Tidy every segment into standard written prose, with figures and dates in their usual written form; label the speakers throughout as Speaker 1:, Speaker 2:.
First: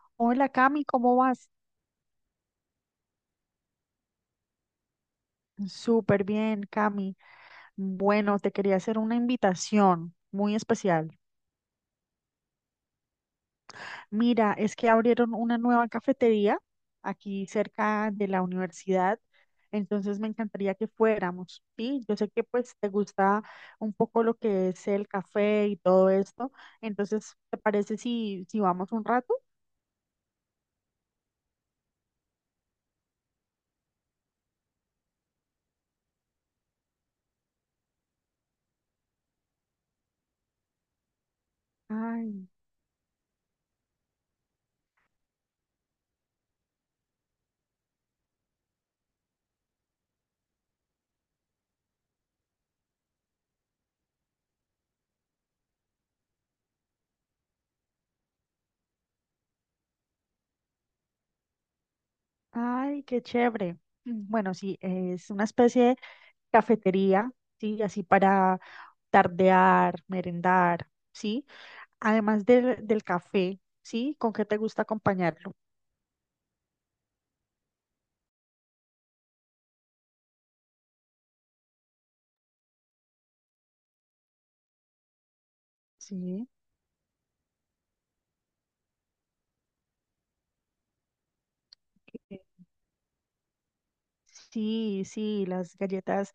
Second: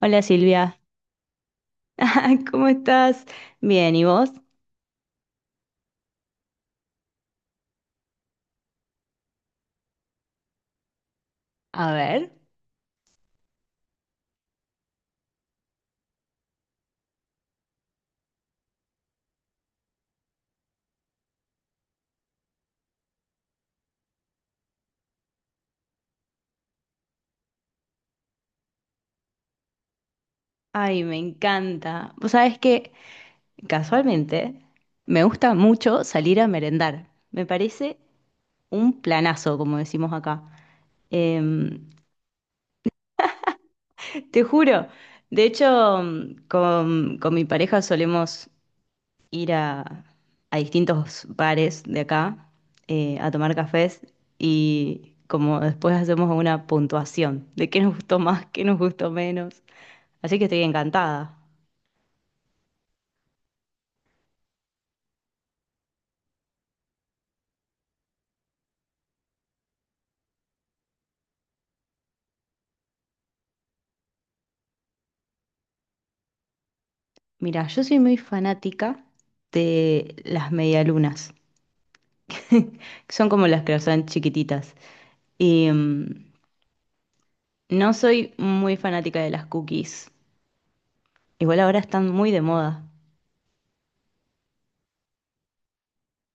Speaker 1: Hola
Speaker 2: Hola
Speaker 1: Silvia,
Speaker 2: Cami, ¿cómo vas?
Speaker 1: ¿cómo estás? Bien, ¿y vos?
Speaker 2: Súper bien, Cami. Bueno, te quería hacer una invitación muy especial.
Speaker 1: A ver,
Speaker 2: Mira, es que abrieron una nueva cafetería aquí cerca de la universidad, entonces me encantaría que fuéramos. Sí, yo sé que pues te gusta un poco lo que es el café y todo esto, entonces ¿te parece si vamos un rato?
Speaker 1: ay, me encanta. Vos sabés que casualmente me gusta mucho salir a merendar. Me parece un planazo, como decimos acá. Em,
Speaker 2: Ay,
Speaker 1: Te juro. De hecho, con mi pareja solemos ir a distintos bares de acá a tomar cafés y como después hacemos una puntuación de qué nos gustó más, qué nos gustó menos. Así que estoy encantada.
Speaker 2: ay, qué chévere. Bueno, sí, es una especie de cafetería, sí, así para tardear, merendar, ¿sí? Además del café, ¿sí? ¿Con qué te gusta acompañarlo?
Speaker 1: Mira, yo soy muy fanática de las medialunas, que son como las que son chiquititas. Y
Speaker 2: Sí.
Speaker 1: no soy muy fanática de las cookies. Igual ahora están muy de
Speaker 2: Ok.
Speaker 1: moda.
Speaker 2: Sí, sí, las galletas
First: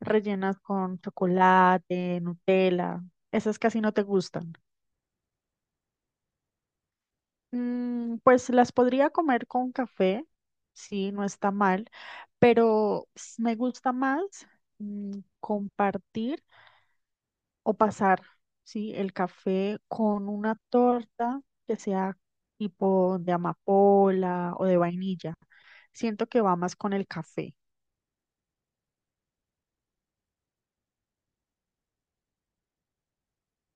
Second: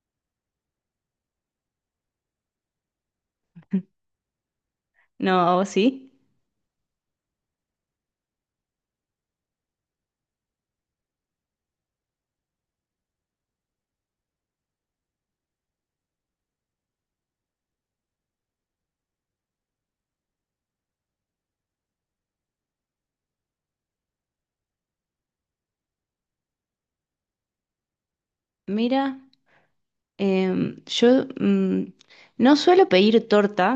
Speaker 2: rellenas con chocolate, Nutella, esas casi no te gustan.
Speaker 1: No, ¿a vos sí?
Speaker 2: Pues las podría comer con café, sí, no está mal, pero me gusta más compartir o pasar, ¿sí? El café con una torta que sea tipo de amapola o de vainilla. Siento que va más con el café,
Speaker 1: Mira, yo no suelo pedir torta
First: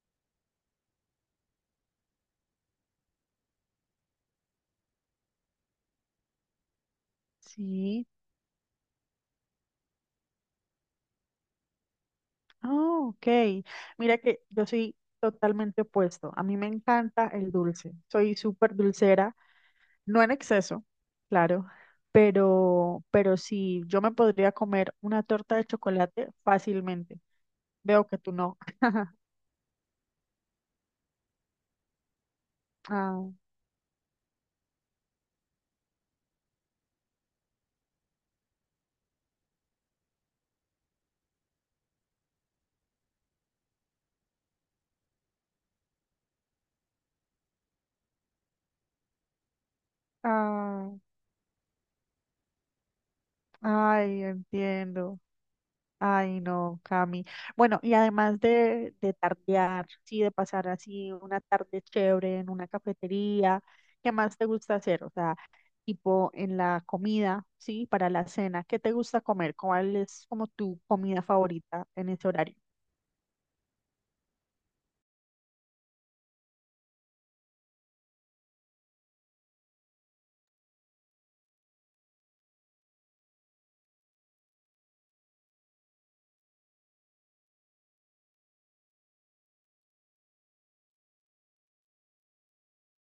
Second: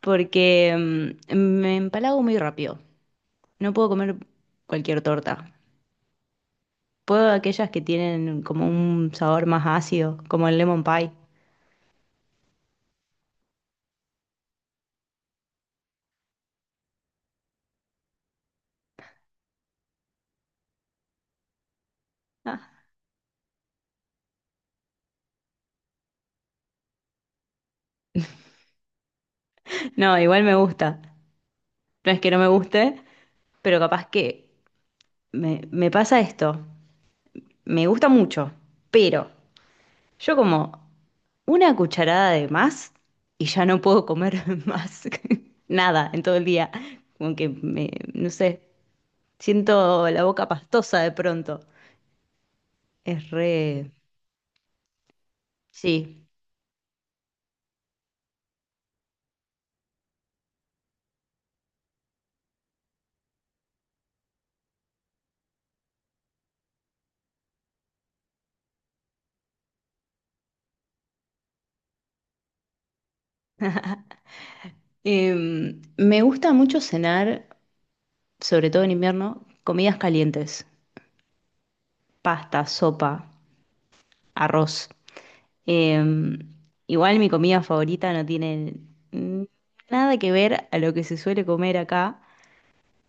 Speaker 1: porque me empalago muy rápido. No puedo comer cualquier torta. Puedo aquellas que
Speaker 2: ¿sí?
Speaker 1: tienen como un sabor más ácido, como el lemon pie.
Speaker 2: Ah, ok. Mira que yo soy totalmente opuesto. A mí me encanta el dulce. Soy súper dulcera, no en exceso, claro, pero sí, yo me podría comer una torta de chocolate fácilmente. Veo que tú no.
Speaker 1: No, igual me gusta. No es que no me guste,
Speaker 2: Ah,
Speaker 1: pero capaz que me pasa esto. Me gusta mucho, pero yo como una cucharada de más y ya no puedo comer más nada en todo el día. Como que me, no sé, siento la boca
Speaker 2: ah,
Speaker 1: pastosa de pronto. Es re...
Speaker 2: ay, entiendo.
Speaker 1: Sí.
Speaker 2: Ay, no, Cami. Bueno, y además de tardear, sí, de pasar así una tarde chévere en una cafetería, ¿qué más te gusta hacer? O sea, tipo en la comida, sí, para la cena, ¿qué te gusta comer? ¿Cuál es como tu comida favorita en ese horario?
Speaker 1: Me gusta mucho cenar, sobre todo en invierno, comidas calientes, pasta, sopa, arroz. Eh, Igual mi comida favorita no tiene mm, nada que ver a lo que se suele comer acá.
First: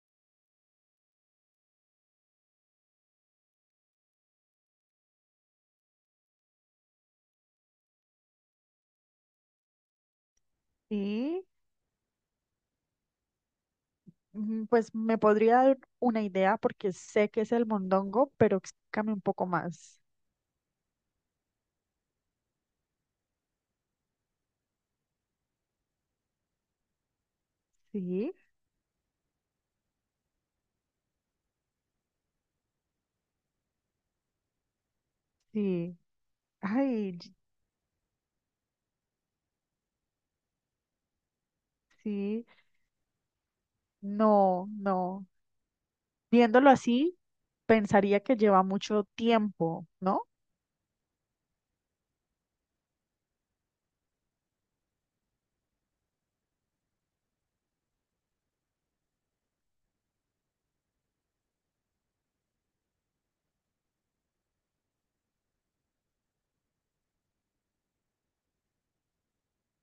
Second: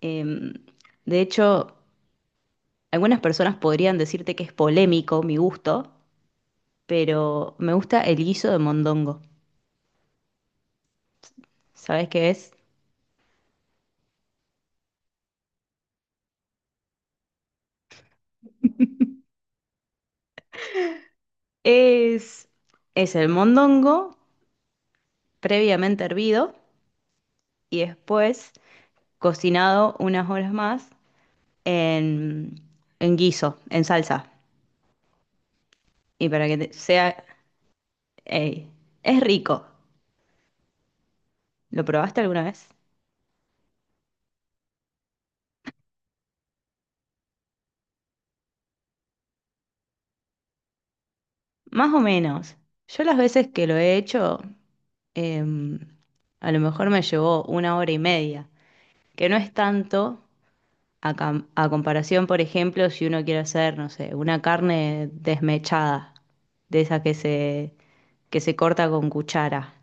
Speaker 1: Eh, de hecho, algunas personas podrían decirte que es polémico mi gusto, pero me gusta el guiso de mondongo.
Speaker 2: Sí,
Speaker 1: ¿Sabes qué es?
Speaker 2: pues me podría dar una idea porque sé que es el mondongo, pero explícame un poco más.
Speaker 1: Es, es el mondongo previamente hervido y
Speaker 2: Sí,
Speaker 1: después cocinado unas horas más en, en guiso, en salsa.
Speaker 2: sí.
Speaker 1: Y para que te-
Speaker 2: Ay,
Speaker 1: sea... ey, es rico. ¿Lo probaste alguna
Speaker 2: sí.
Speaker 1: vez?
Speaker 2: No, no. Viéndolo así, pensaría que lleva mucho tiempo, ¿no?
Speaker 1: Más o menos. Yo las veces que lo he hecho, em, a lo mejor me llevó una hora y media, que no es tanto a comparación, por ejemplo, si uno quiere hacer, no sé, una carne desmechada, de esa que se corta con cuchara.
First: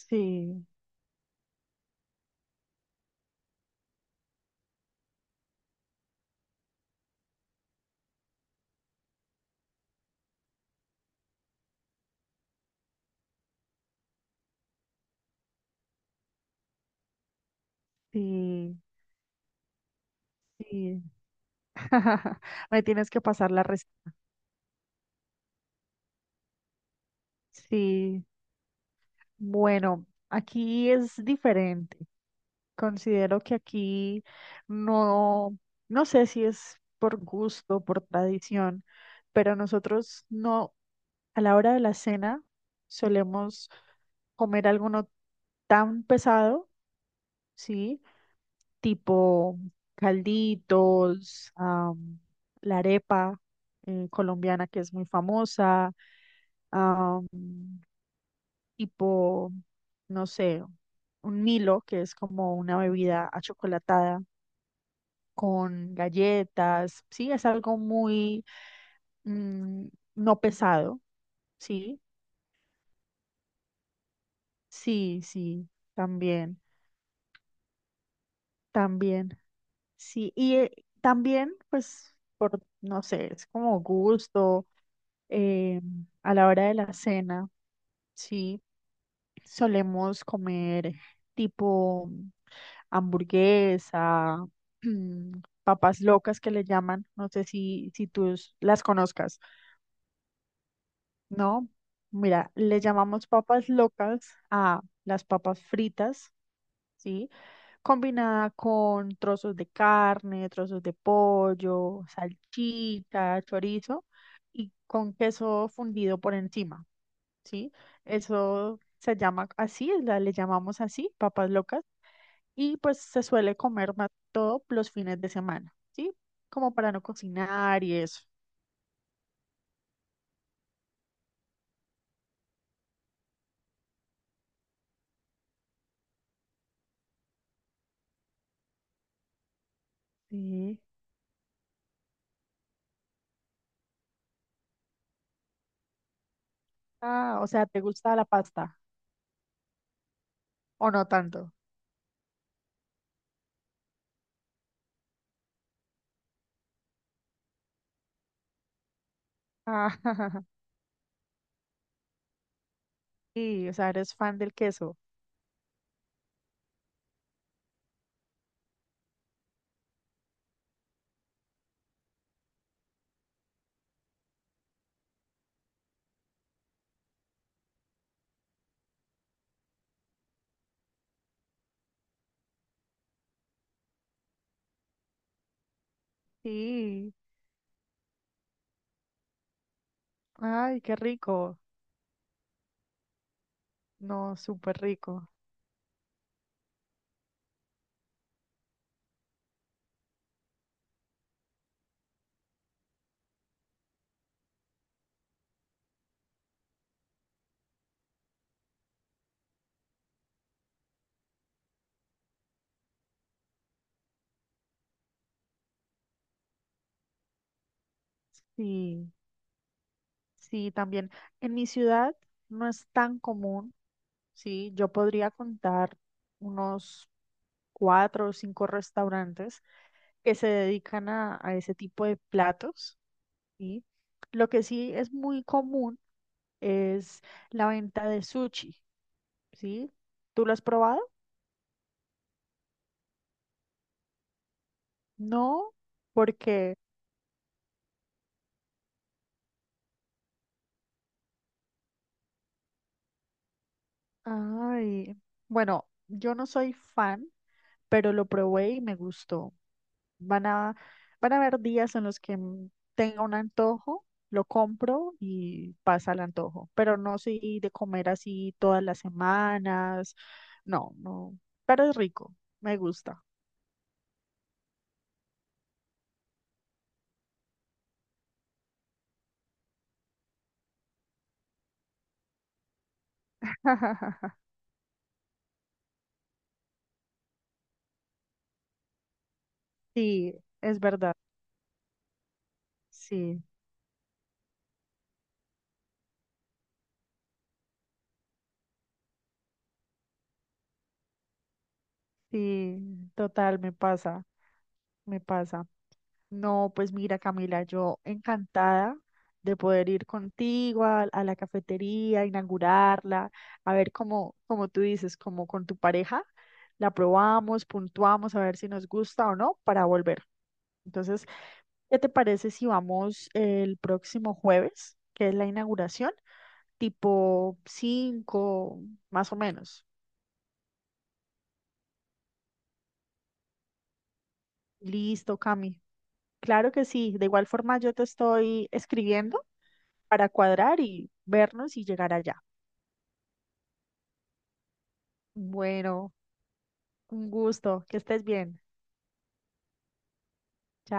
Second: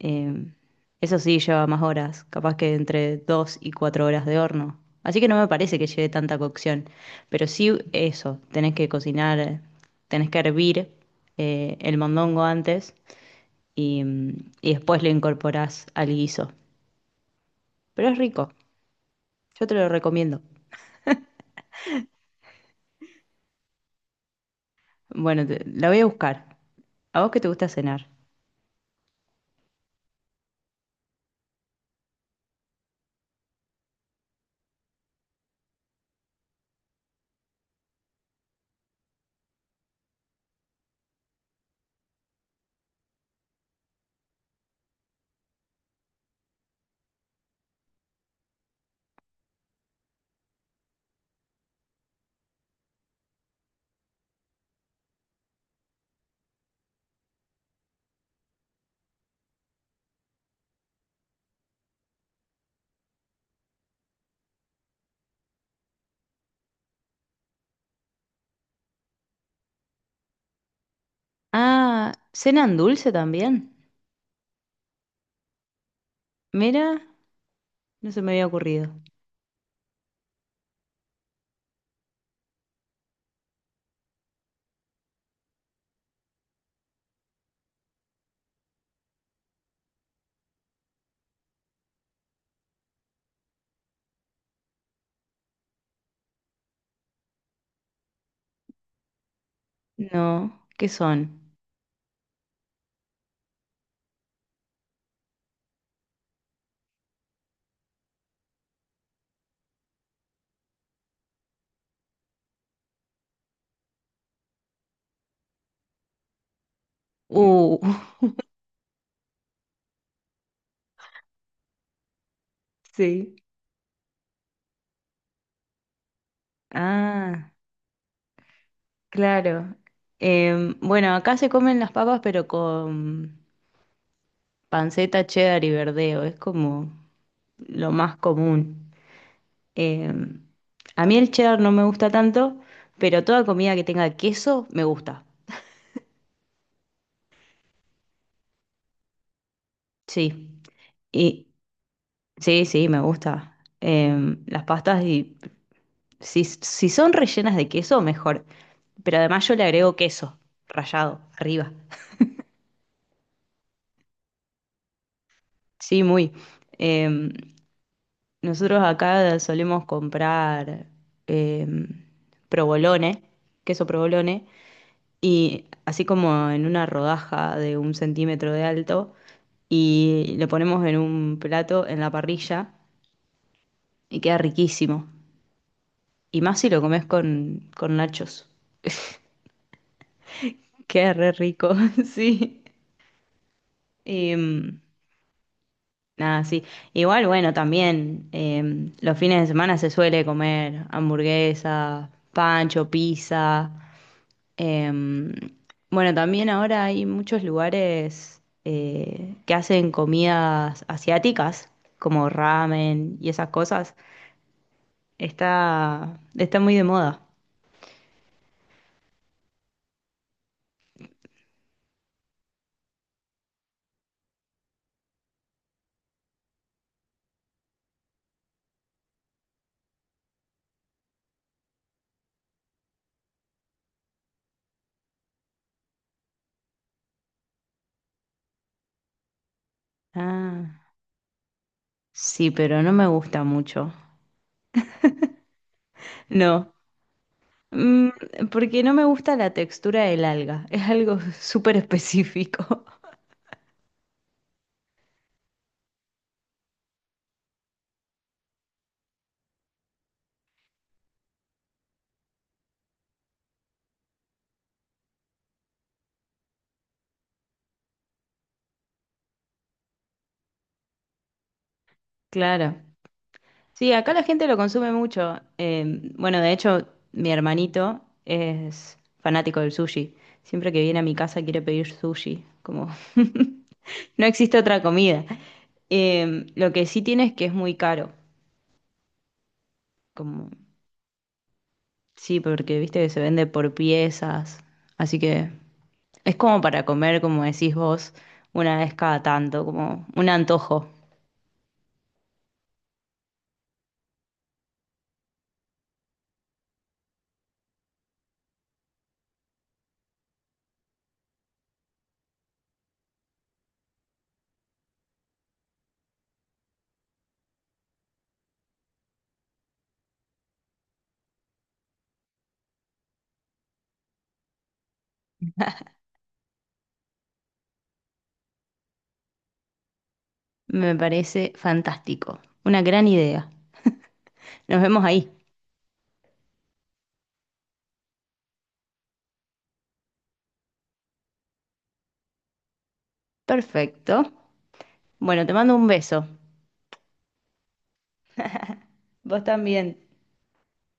Speaker 1: Em, Eso sí, lleva más horas, capaz que entre 2 y 4 horas de horno. Así que no me parece que lleve tanta cocción. Pero sí eso, tenés que cocinar, tenés que hervir el mondongo antes y después lo incorporás al guiso. Pero es rico,
Speaker 2: sí,
Speaker 1: yo te lo recomiendo.
Speaker 2: sí. Me tienes que pasar la respuesta.
Speaker 1: Bueno, la voy a buscar. ¿A vos qué te gusta cenar?
Speaker 2: Sí, bueno, aquí es diferente. Considero que aquí no, no sé si es por gusto, por tradición, pero nosotros no, a la hora de la cena solemos comer alguno tan pesado, ¿sí? Tipo calditos, la arepa colombiana que es muy famosa, am, tipo, no sé, un Milo que es como una bebida achocolatada con galletas, sí, es algo muy mm, no pesado, sí,
Speaker 1: Ah, ¿cenan dulce también?
Speaker 2: sí, sí, también,
Speaker 1: Mira, no se me había ocurrido.
Speaker 2: también, sí, y también, pues, por, no sé, es como gusto. eh, a la hora de la cena, sí, solemos comer tipo hamburguesa, mm, papas locas que le llaman, no sé si tú las conozcas,
Speaker 1: No, ¿qué son?
Speaker 2: ¿no? Mira, le llamamos papas locas a las papas fritas, ¿sí? Combinada con trozos de carne, trozos de pollo, salchicha, chorizo y con queso fundido por encima. ¿Sí?
Speaker 1: Uh,
Speaker 2: Eso se llama así, le llamamos así, papas locas, y pues se
Speaker 1: sí.
Speaker 2: suele comer más todo los fines de semana, ¿sí? Como para no
Speaker 1: Ah,
Speaker 2: cocinar y eso.
Speaker 1: claro. Bueno, acá se comen las papas, pero con panceta, cheddar y verdeo. Es como lo más común. Em,
Speaker 2: Sí.
Speaker 1: a mí el cheddar no me gusta tanto, pero toda comida que tenga queso me gusta.
Speaker 2: Ah, o sea, ¿te gusta la pasta
Speaker 1: Sí.
Speaker 2: o no
Speaker 1: Y
Speaker 2: tanto?
Speaker 1: sí, sí, me gusta. Las pastas, y, si son rellenas de queso, mejor. Pero además yo le
Speaker 2: Ah,
Speaker 1: agrego queso rallado arriba.
Speaker 2: sí, o sea, eres fan del queso.
Speaker 1: Sí, muy. Em, Nosotros acá solemos comprar em, provolone, queso provolone, y así como en una rodaja de un centímetro de alto, y lo ponemos en un plato en la parrilla y queda riquísimo. Y más si lo comes
Speaker 2: Sí,
Speaker 1: con nachos.
Speaker 2: ay, qué
Speaker 1: Queda re
Speaker 2: rico.
Speaker 1: rico, sí.
Speaker 2: No, súper
Speaker 1: Em,
Speaker 2: rico.
Speaker 1: Nada, sí. Igual, bueno, también los fines de semana se suele comer hamburguesa, pancho, pizza. Em, bueno, también ahora hay muchos lugares que hacen comidas asiáticas, como ramen y esas cosas. Está muy de moda.
Speaker 2: Sí, sí, también. En mi ciudad no es tan común. Sí, yo podría contar unos cuatro o cinco restaurantes que se dedican a ese tipo de platos, ¿sí? Lo que sí es muy común es la venta de sushi, ¿sí? ¿Tú lo has
Speaker 1: Ah,
Speaker 2: probado?
Speaker 1: sí, pero no me gusta mucho.
Speaker 2: No,
Speaker 1: No,
Speaker 2: porque,
Speaker 1: Mm, porque no me gusta la textura del alga. Es algo súper específico.
Speaker 2: ay, bueno, yo no soy fan, pero lo probé y me gustó. Van a, van a haber días en los que tenga un antojo, lo compro y pasa el antojo, pero no soy de comer así todas las semanas, no, no, pero es rico,
Speaker 1: Claro.
Speaker 2: me gusta.
Speaker 1: Sí, acá la gente lo consume mucho. Bueno, de hecho, mi hermanito es fanático del sushi. Siempre que viene a mi casa quiere pedir sushi, como no existe otra comida. Lo que sí tiene es que es muy caro,
Speaker 2: Sí,
Speaker 1: como
Speaker 2: es verdad,
Speaker 1: sí, porque viste que se
Speaker 2: sí,
Speaker 1: vende por piezas, así que es como para comer, como decís vos, una vez cada tanto, como un antojo.
Speaker 2: sí, total, me pasa, me pasa. No, pues mira, Camila, yo encantada de poder ir contigo a la cafetería, inaugurarla, a ver cómo, como tú dices, como con tu pareja, la probamos, puntuamos, a ver si nos gusta o no para volver. Entonces, ¿qué te parece si vamos el próximo jueves, que es la inauguración, tipo 5 más o menos?
Speaker 1: Me parece fantástico, una gran idea. Nos vemos ahí.
Speaker 2: Listo, Cami. Claro que sí. De igual forma, yo te estoy escribiendo para cuadrar y vernos y llegar allá.
Speaker 1: Perfecto. Bueno, te mando un
Speaker 2: Bueno,
Speaker 1: beso.
Speaker 2: un gusto, que estés bien.
Speaker 1: Vos también.
Speaker 2: Chao.